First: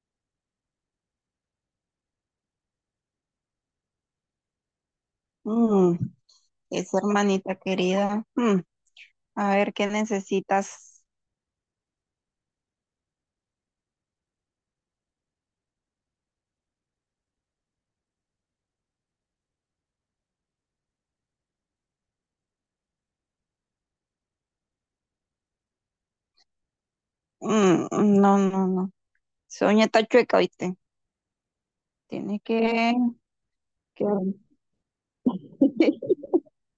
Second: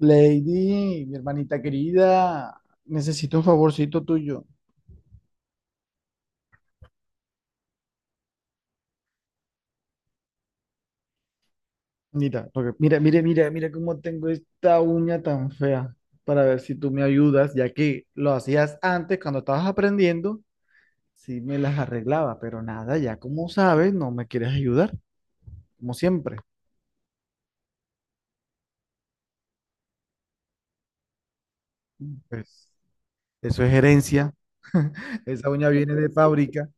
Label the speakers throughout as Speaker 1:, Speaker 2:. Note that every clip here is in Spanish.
Speaker 1: Lady, mi hermanita querida, necesito un favorcito tuyo.
Speaker 2: Mm, esa hermanita querida. Mm, a ver, ¿qué necesitas?
Speaker 1: Mira, porque mira, mira, mira, mira cómo tengo esta uña tan fea. Para ver si tú me ayudas, ya que lo hacías antes cuando estabas aprendiendo, sí me las arreglaba, pero nada, ya como sabes, no me quieres ayudar, como siempre.
Speaker 2: Mm, no, no, no. Esa uña está chueca, ¿viste? Tiene
Speaker 1: Pues
Speaker 2: que,
Speaker 1: eso es
Speaker 2: que...
Speaker 1: herencia. Esa uña viene de fábrica.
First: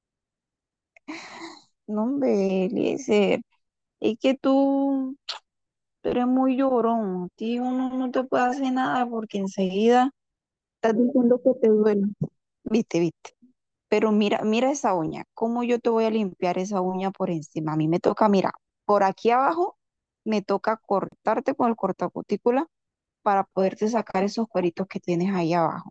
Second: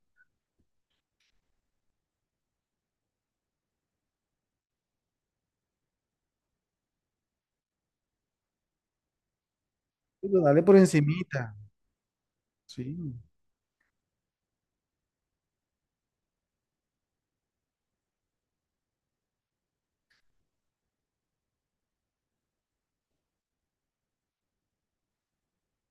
Speaker 2: No, hombre, Eliezer. Es que tú eres muy llorón. A ti uno no te puede hacer nada porque enseguida
Speaker 1: Pero dale por
Speaker 2: estás diciendo que
Speaker 1: encimita,
Speaker 2: te duele. Viste,
Speaker 1: sí.
Speaker 2: viste. Pero mira, mira esa uña. ¿Cómo yo te voy a limpiar esa uña por encima? A mí me toca, mira, por aquí abajo me toca cortarte con el cortacutícula para poderte sacar esos cueritos que tienes ahí abajo.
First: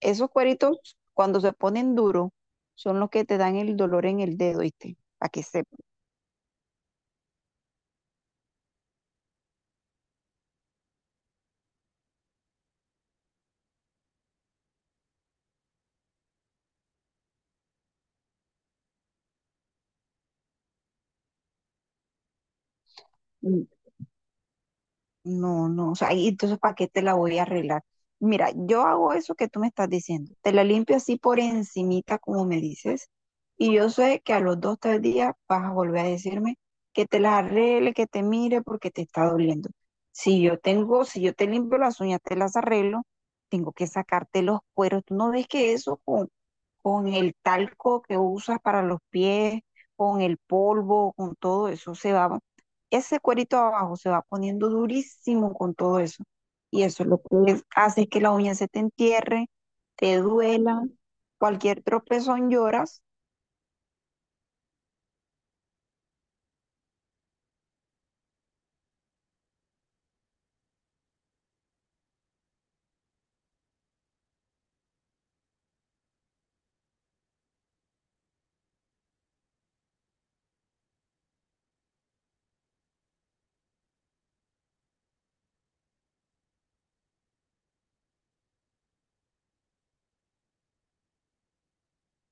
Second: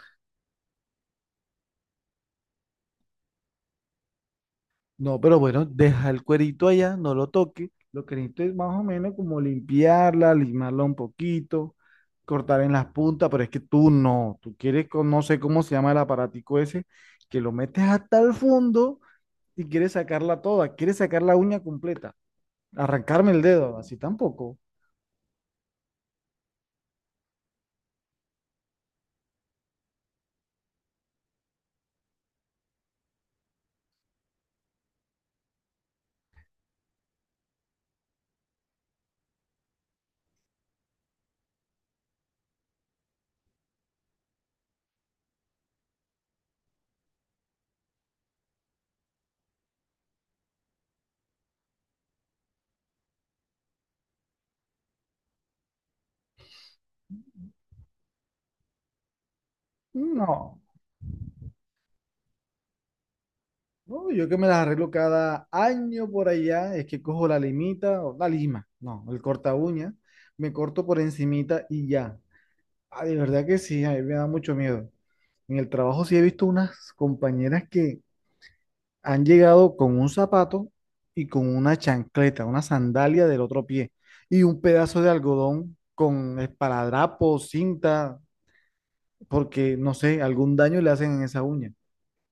Speaker 2: Esos cueritos, cuando se ponen duros, son los que te dan el dolor en el dedo, ¿viste?
Speaker 1: No,
Speaker 2: Para
Speaker 1: pero
Speaker 2: que
Speaker 1: bueno,
Speaker 2: sepas.
Speaker 1: deja el cuerito allá, no lo toque. Lo que necesito es más o menos como limpiarla, limarla un poquito, cortar en las puntas, pero es que tú no, tú quieres con, no sé cómo se llama el aparatico ese, que lo metes hasta el fondo y quieres sacarla toda, quieres sacar la uña completa, arrancarme el dedo, así tampoco.
Speaker 2: No, no, o sea, y entonces ¿para qué te la voy a arreglar? Mira, yo hago eso que tú me estás diciendo, te la limpio así por encimita como me dices, y yo sé que a los dos, tres días vas a volver a decirme que te la arregle, que te mire porque te está doliendo. Si yo tengo, si yo te limpio las uñas, te las arreglo, tengo que sacarte los cueros. ¿Tú no ves que eso con el talco que usas para los pies, con el polvo, con todo eso se va ese cuerito abajo se va poniendo durísimo con todo eso. Y eso lo que hace es que la uña se te entierre, te
Speaker 1: No,
Speaker 2: duela, cualquier tropezón lloras.
Speaker 1: no, yo que me las arreglo cada año por allá, es que cojo la limita o la lima, no, el corta uña, me corto por encimita y ya. Ah, de verdad que sí, a mí me da mucho miedo. En el trabajo sí he visto unas compañeras que han llegado con un zapato y con una chancleta, una sandalia del otro pie y un pedazo de algodón con esparadrapo, cinta, porque no sé, algún daño le hacen en esa uña.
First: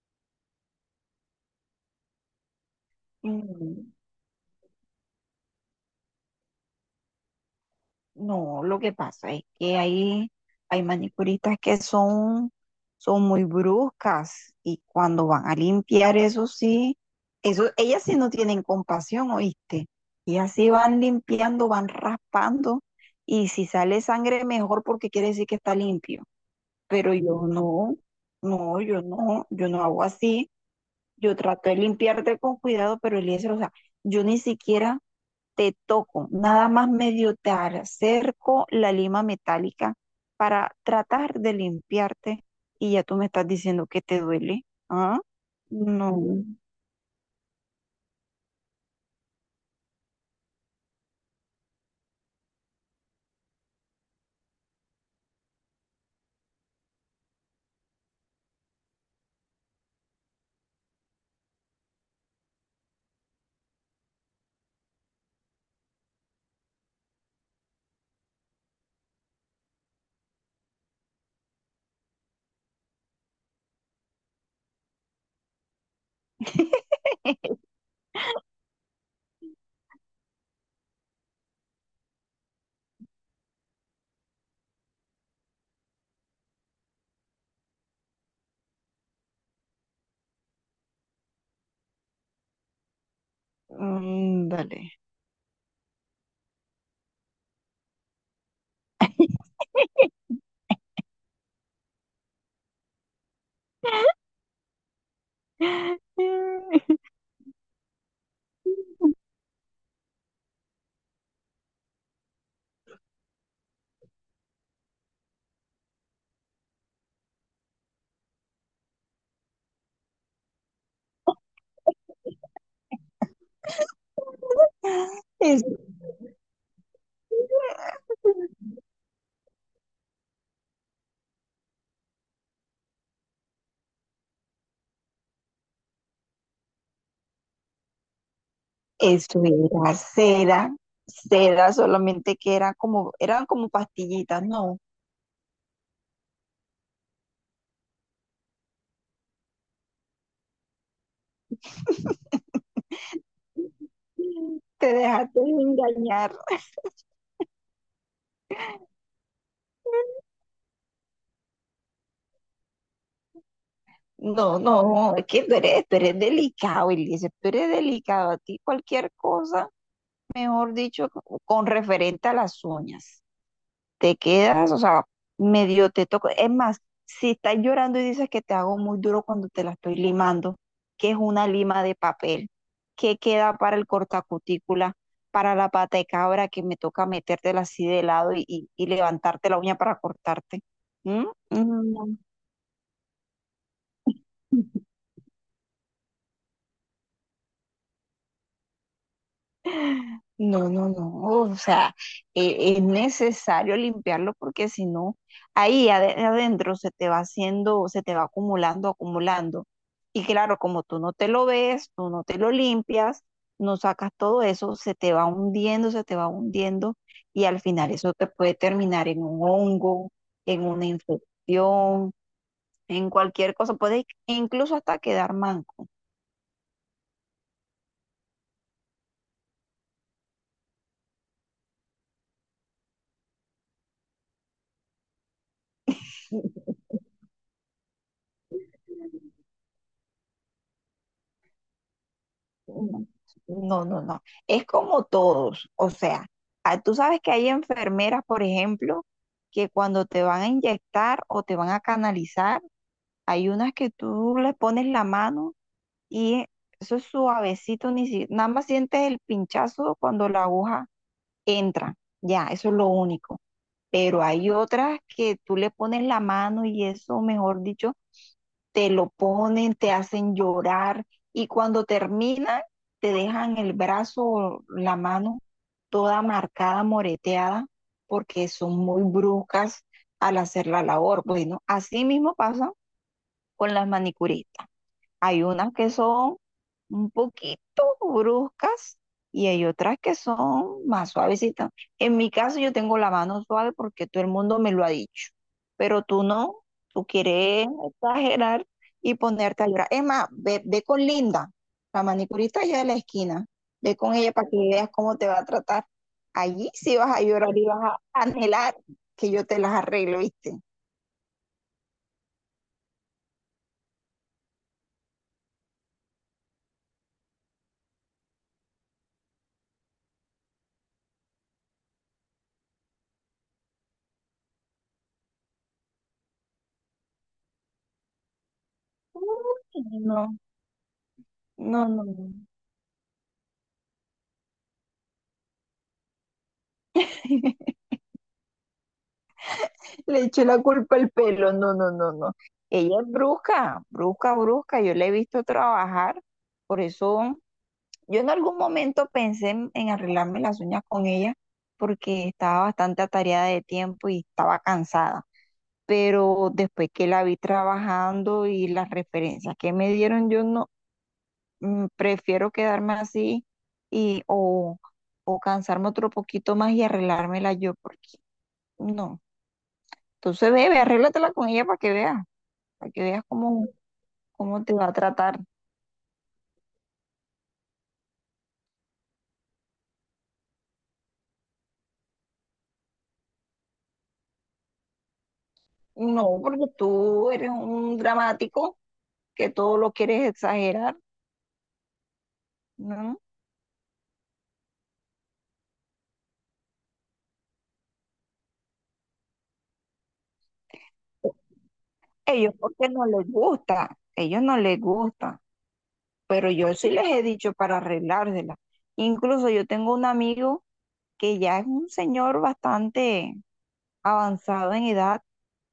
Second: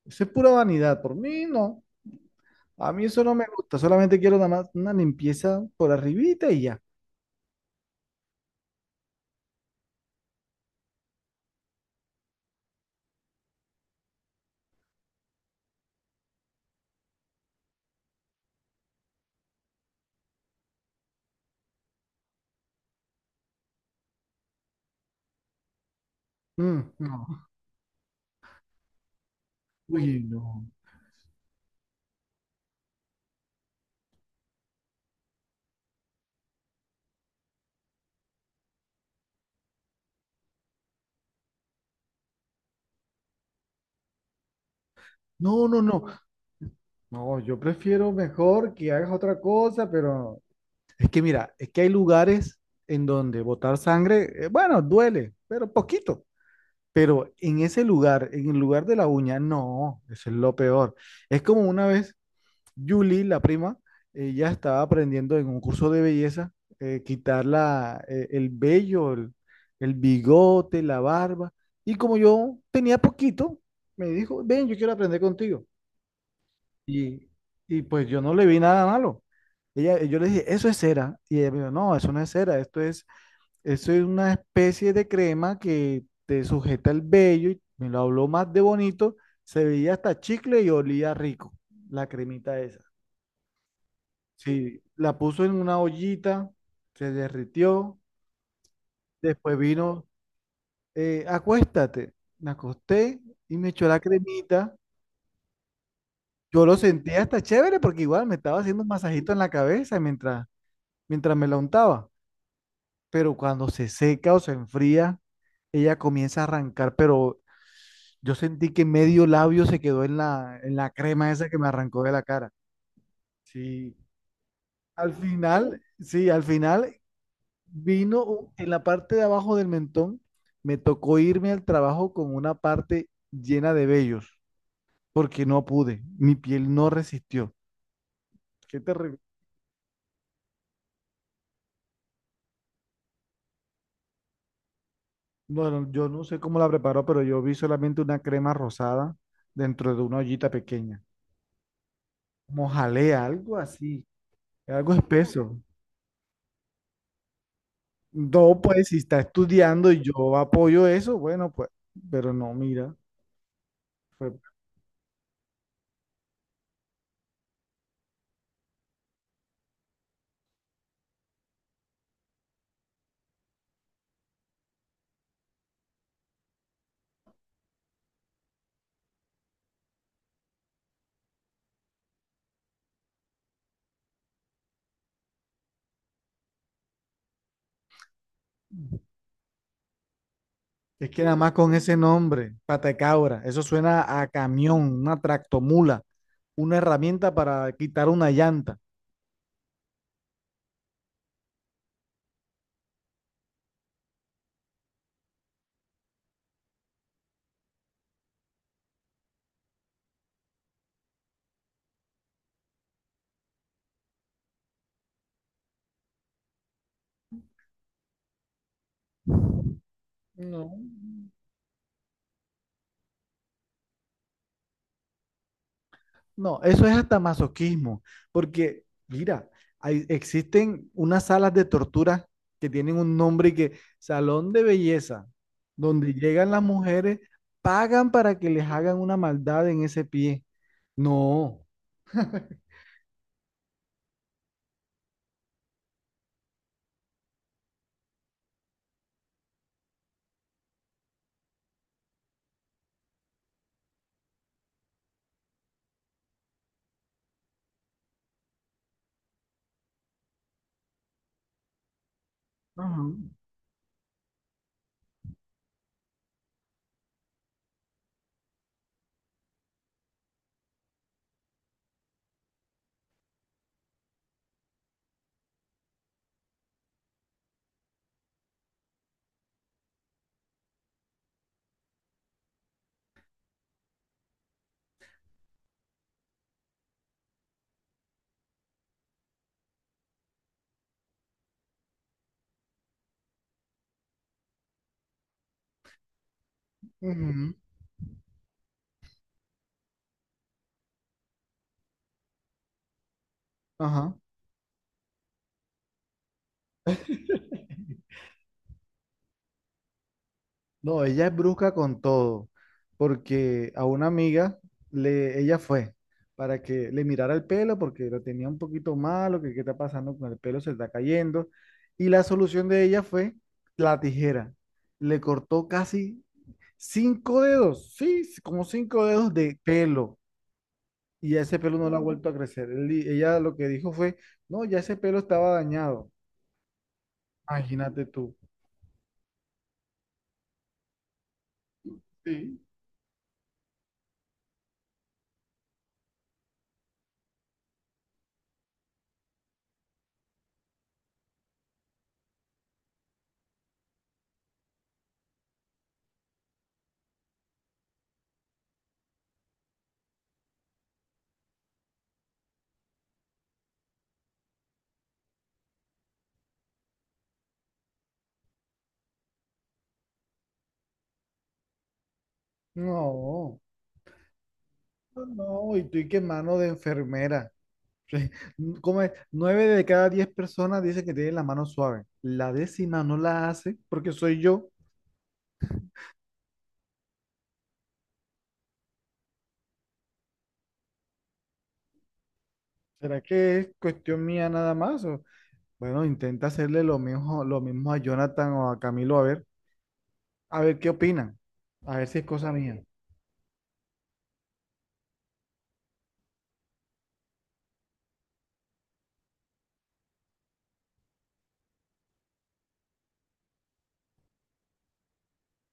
Speaker 1: Eso es pura vanidad, por mí no. A mí eso no me gusta,
Speaker 2: Mm,
Speaker 1: solamente quiero nada más una limpieza por arribita y ya.
Speaker 2: no, lo que pasa es que hay manicuristas que son, son muy bruscas y cuando van a limpiar, eso sí, eso, ellas sí no tienen compasión, ¿oíste? Y así van limpiando, van raspando y si sale sangre mejor porque quiere decir que está limpio.
Speaker 1: Mm,
Speaker 2: Pero yo
Speaker 1: no.
Speaker 2: no, no, yo no, yo no hago
Speaker 1: Uy,
Speaker 2: así.
Speaker 1: no.
Speaker 2: Yo trato de limpiarte con cuidado, pero Eliezer, o sea, yo ni siquiera te toco, nada más medio te acerco la lima metálica para tratar de limpiarte y ya tú me estás diciendo que te duele. ¿Ah?
Speaker 1: No, no, no.
Speaker 2: No.
Speaker 1: No, yo prefiero mejor que hagas otra cosa, pero es que mira, es que hay lugares en donde botar sangre, bueno, duele, pero poquito. Pero en ese lugar, en el lugar de la uña, no, eso es lo peor. Es como una vez Julie, la prima, ella estaba aprendiendo en un curso de belleza, quitar la, el vello, el bigote, la barba. Y como yo tenía poquito, me dijo, ven, yo quiero aprender contigo. Y, y pues yo no le vi nada malo. Ella, yo le dije, eso es cera. Y ella me dijo, no, eso no es cera, esto es, eso es una especie de crema que te sujeta el vello. Y me lo habló más de bonito, se veía hasta chicle y olía rico, la cremita esa.
Speaker 2: Mm,
Speaker 1: Sí,
Speaker 2: dale.
Speaker 1: la puso en una ollita, se derritió, después vino, acuéstate. Me acosté y me echó la cremita. Yo lo sentía hasta chévere porque igual me estaba haciendo un masajito en la cabeza mientras me la untaba. Pero cuando se seca o se enfría, ella comienza a arrancar, pero yo sentí que medio labio se quedó en la crema esa que me arrancó de la cara. Sí,
Speaker 2: Es-
Speaker 1: sí, al final vino en la parte de abajo del mentón, me tocó irme al trabajo con una parte llena de vellos, porque no pude, mi piel no resistió. Qué terrible.
Speaker 2: Eso era cera, cera solamente que era como, eran como pastillitas, no,
Speaker 1: Bueno, yo no sé cómo la preparó, pero yo vi solamente una crema rosada dentro de una ollita pequeña. Como jalea, algo así,
Speaker 2: te
Speaker 1: algo
Speaker 2: dejaste
Speaker 1: espeso.
Speaker 2: engañar.
Speaker 1: No, pues si está estudiando y yo apoyo eso, bueno, pues, pero no, mira, fue-
Speaker 2: No, no, es que tú eres delicado, Eliezer, tú eres delicado. A ti cualquier cosa, mejor dicho, con referente a las uñas. Te quedas, o sea, medio te toco. Es más, si estás llorando y dices que te hago muy duro cuando te la estoy limando, que es una lima de papel, qué queda para el cortacutícula, para la pata de cabra que me toca metértela así de lado y levantarte la uña para cortarte.
Speaker 1: es que
Speaker 2: ¿Mm?
Speaker 1: nada más con ese
Speaker 2: Mm,
Speaker 1: nombre, patacabra, eso suena a
Speaker 2: no.
Speaker 1: camión, una tractomula, una herramienta para quitar una llanta.
Speaker 2: No, no, no, o sea, es necesario limpiarlo porque si no, adentro se te va haciendo, se te va acumulando, acumulando. Y claro, como tú no te lo ves, tú no te lo limpias, no sacas todo eso, se te va hundiendo, se te va hundiendo y al final eso te puede terminar en un hongo, en
Speaker 1: No.
Speaker 2: una infección, en cualquier cosa, puede incluso hasta quedar manco.
Speaker 1: No, eso es hasta masoquismo, porque mira, existen unas salas de tortura que tienen un nombre y que salón de belleza, donde llegan las mujeres, pagan para que les hagan una maldad en ese pie. No.
Speaker 2: No, no, no, no. Es como todos. O sea, ah, tú sabes que hay enfermeras, por ejemplo, que cuando te van a inyectar o te van a canalizar, hay unas que tú le pones la mano y eso es suavecito, ni si, nada más sientes el pinchazo cuando la aguja entra. Ya, eso es lo
Speaker 1: Ajá.
Speaker 2: único. Pero hay otras que tú le pones la mano y eso, mejor dicho, te lo ponen, te hacen llorar y cuando terminan te dejan el brazo o la mano toda marcada, moreteada, porque son muy bruscas al hacer la labor. Bueno, así mismo pasa con las manicuristas. Hay unas que son un poquito bruscas y hay otras que son más suavecitas. En mi caso yo tengo la mano suave porque todo el mundo me lo ha dicho, pero tú no, tú
Speaker 1: Ujú,
Speaker 2: quieres exagerar y ponerte a llorar. Es más, ve, ve con Linda, la manicurista allá de la esquina, ve con
Speaker 1: ajá.
Speaker 2: ella para que veas cómo te va a tratar. Allí sí vas a llorar y vas a anhelar que yo te las arreglo, ¿viste?
Speaker 1: No, ella es brusca con todo, porque a una amiga le, ella fue para que le mirara el pelo porque lo tenía un poquito malo, que qué está pasando con el pelo, se está cayendo. Y la solución de ella fue la tijera. Le cortó casi 5 dedos, sí, como 5 dedos de
Speaker 2: Uy,
Speaker 1: pelo.
Speaker 2: no,
Speaker 1: Y ese pelo
Speaker 2: no,
Speaker 1: no le ha
Speaker 2: no,
Speaker 1: vuelto
Speaker 2: no.
Speaker 1: a crecer. Ella lo que dijo fue, no, ya ese pelo estaba dañado. Imagínate tú.
Speaker 2: Le eché la culpa al pelo. No, no, no, no. Ella es brusca, brusca, brusca. Yo la he visto trabajar. Por eso yo en algún momento pensé en arreglarme las uñas con ella porque estaba bastante atareada de tiempo y estaba cansada. Pero después que la vi trabajando y las referencias que me dieron, yo no, mm, prefiero quedarme así y o cansarme otro poquito más y arreglármela yo porque no. Entonces, bebe, arréglatela con ella para que veas. Para que veas
Speaker 1: No,
Speaker 2: cómo, cómo te va a
Speaker 1: no,
Speaker 2: tratar.
Speaker 1: no, y tú y qué mano de enfermera. ¿Como es? 9 de cada 10 personas dicen que tienen la mano suave. La décima no la hace porque soy yo.
Speaker 2: No, porque tú eres un dramático que todo lo quieres exagerar, ¿no?
Speaker 1: ¿Será que es cuestión mía nada más? O, bueno, intenta hacerle lo mismo a Jonathan o a Camilo a ver qué opinan. A ver si es cosa
Speaker 2: Ellos
Speaker 1: mía.
Speaker 2: porque no les gusta, ellos no les gusta, pero yo sí les he dicho para arreglársela. Incluso yo tengo un amigo que ya es un señor bastante avanzado en edad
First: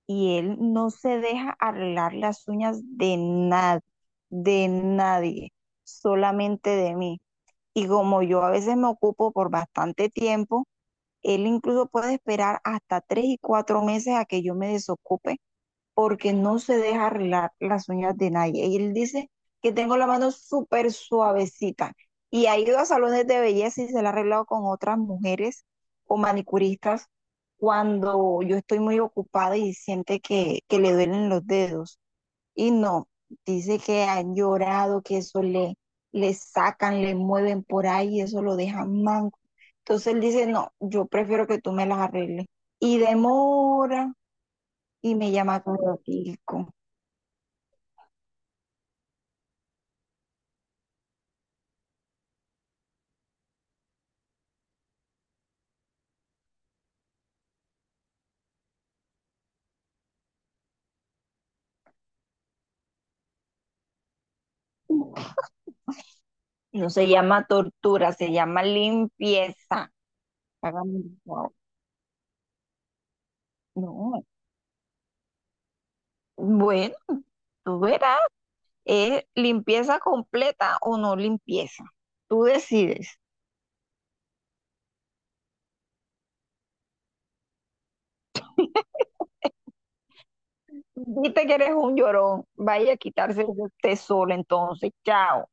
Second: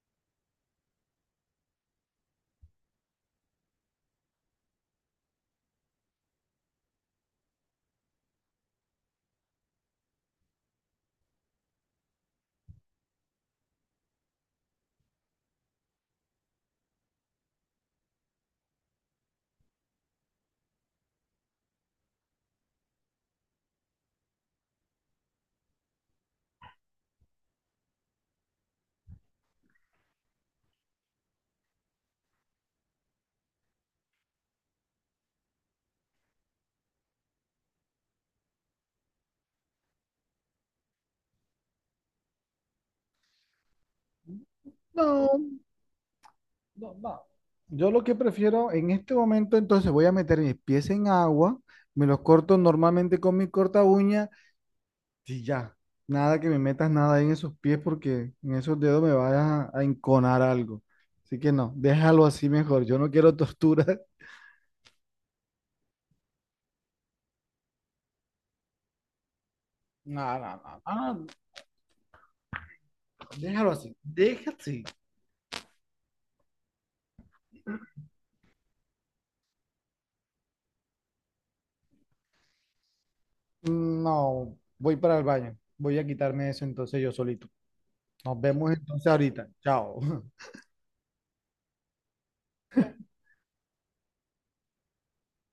Speaker 2: y él no se deja arreglar las uñas de nadie, solamente de mí. Y como yo a veces me ocupo por bastante tiempo, él incluso puede esperar hasta tres y cuatro meses a que yo me desocupe porque no se deja arreglar las uñas de nadie. Y él dice que tengo la mano súper suavecita y ha ido a salones de belleza y se la ha arreglado con otras mujeres o manicuristas cuando yo estoy muy ocupada y siente que le duelen los dedos. Y no, dice que han llorado, que eso le, le sacan, le mueven por ahí, y eso lo dejan manco. Entonces él dice, no, yo prefiero que tú me las arregles. Y demora y me
Speaker 1: No,
Speaker 2: llama corotico.
Speaker 1: no, no. Yo lo que prefiero en este momento, entonces voy a meter mis pies en agua, me los corto normalmente con mi corta uña. Sí, ya. Nada que me metas nada ahí en esos pies porque en esos dedos me vayas a enconar algo. Así que no, déjalo así mejor. Yo no quiero tortura.
Speaker 2: No se llama tortura, se llama limpieza.
Speaker 1: No, no, no,
Speaker 2: Hágame,
Speaker 1: no, no,
Speaker 2: wow.
Speaker 1: déjalo así,
Speaker 2: No,
Speaker 1: déjalo así.
Speaker 2: bueno, tú verás, es limpieza completa o no limpieza. Tú decides.
Speaker 1: No, voy para el baño. Voy a quitarme eso entonces yo solito. Nos vemos entonces ahorita. Chao.
Speaker 2: Viste que eres un llorón. Vaya a quitarse de usted solo, entonces. Chao.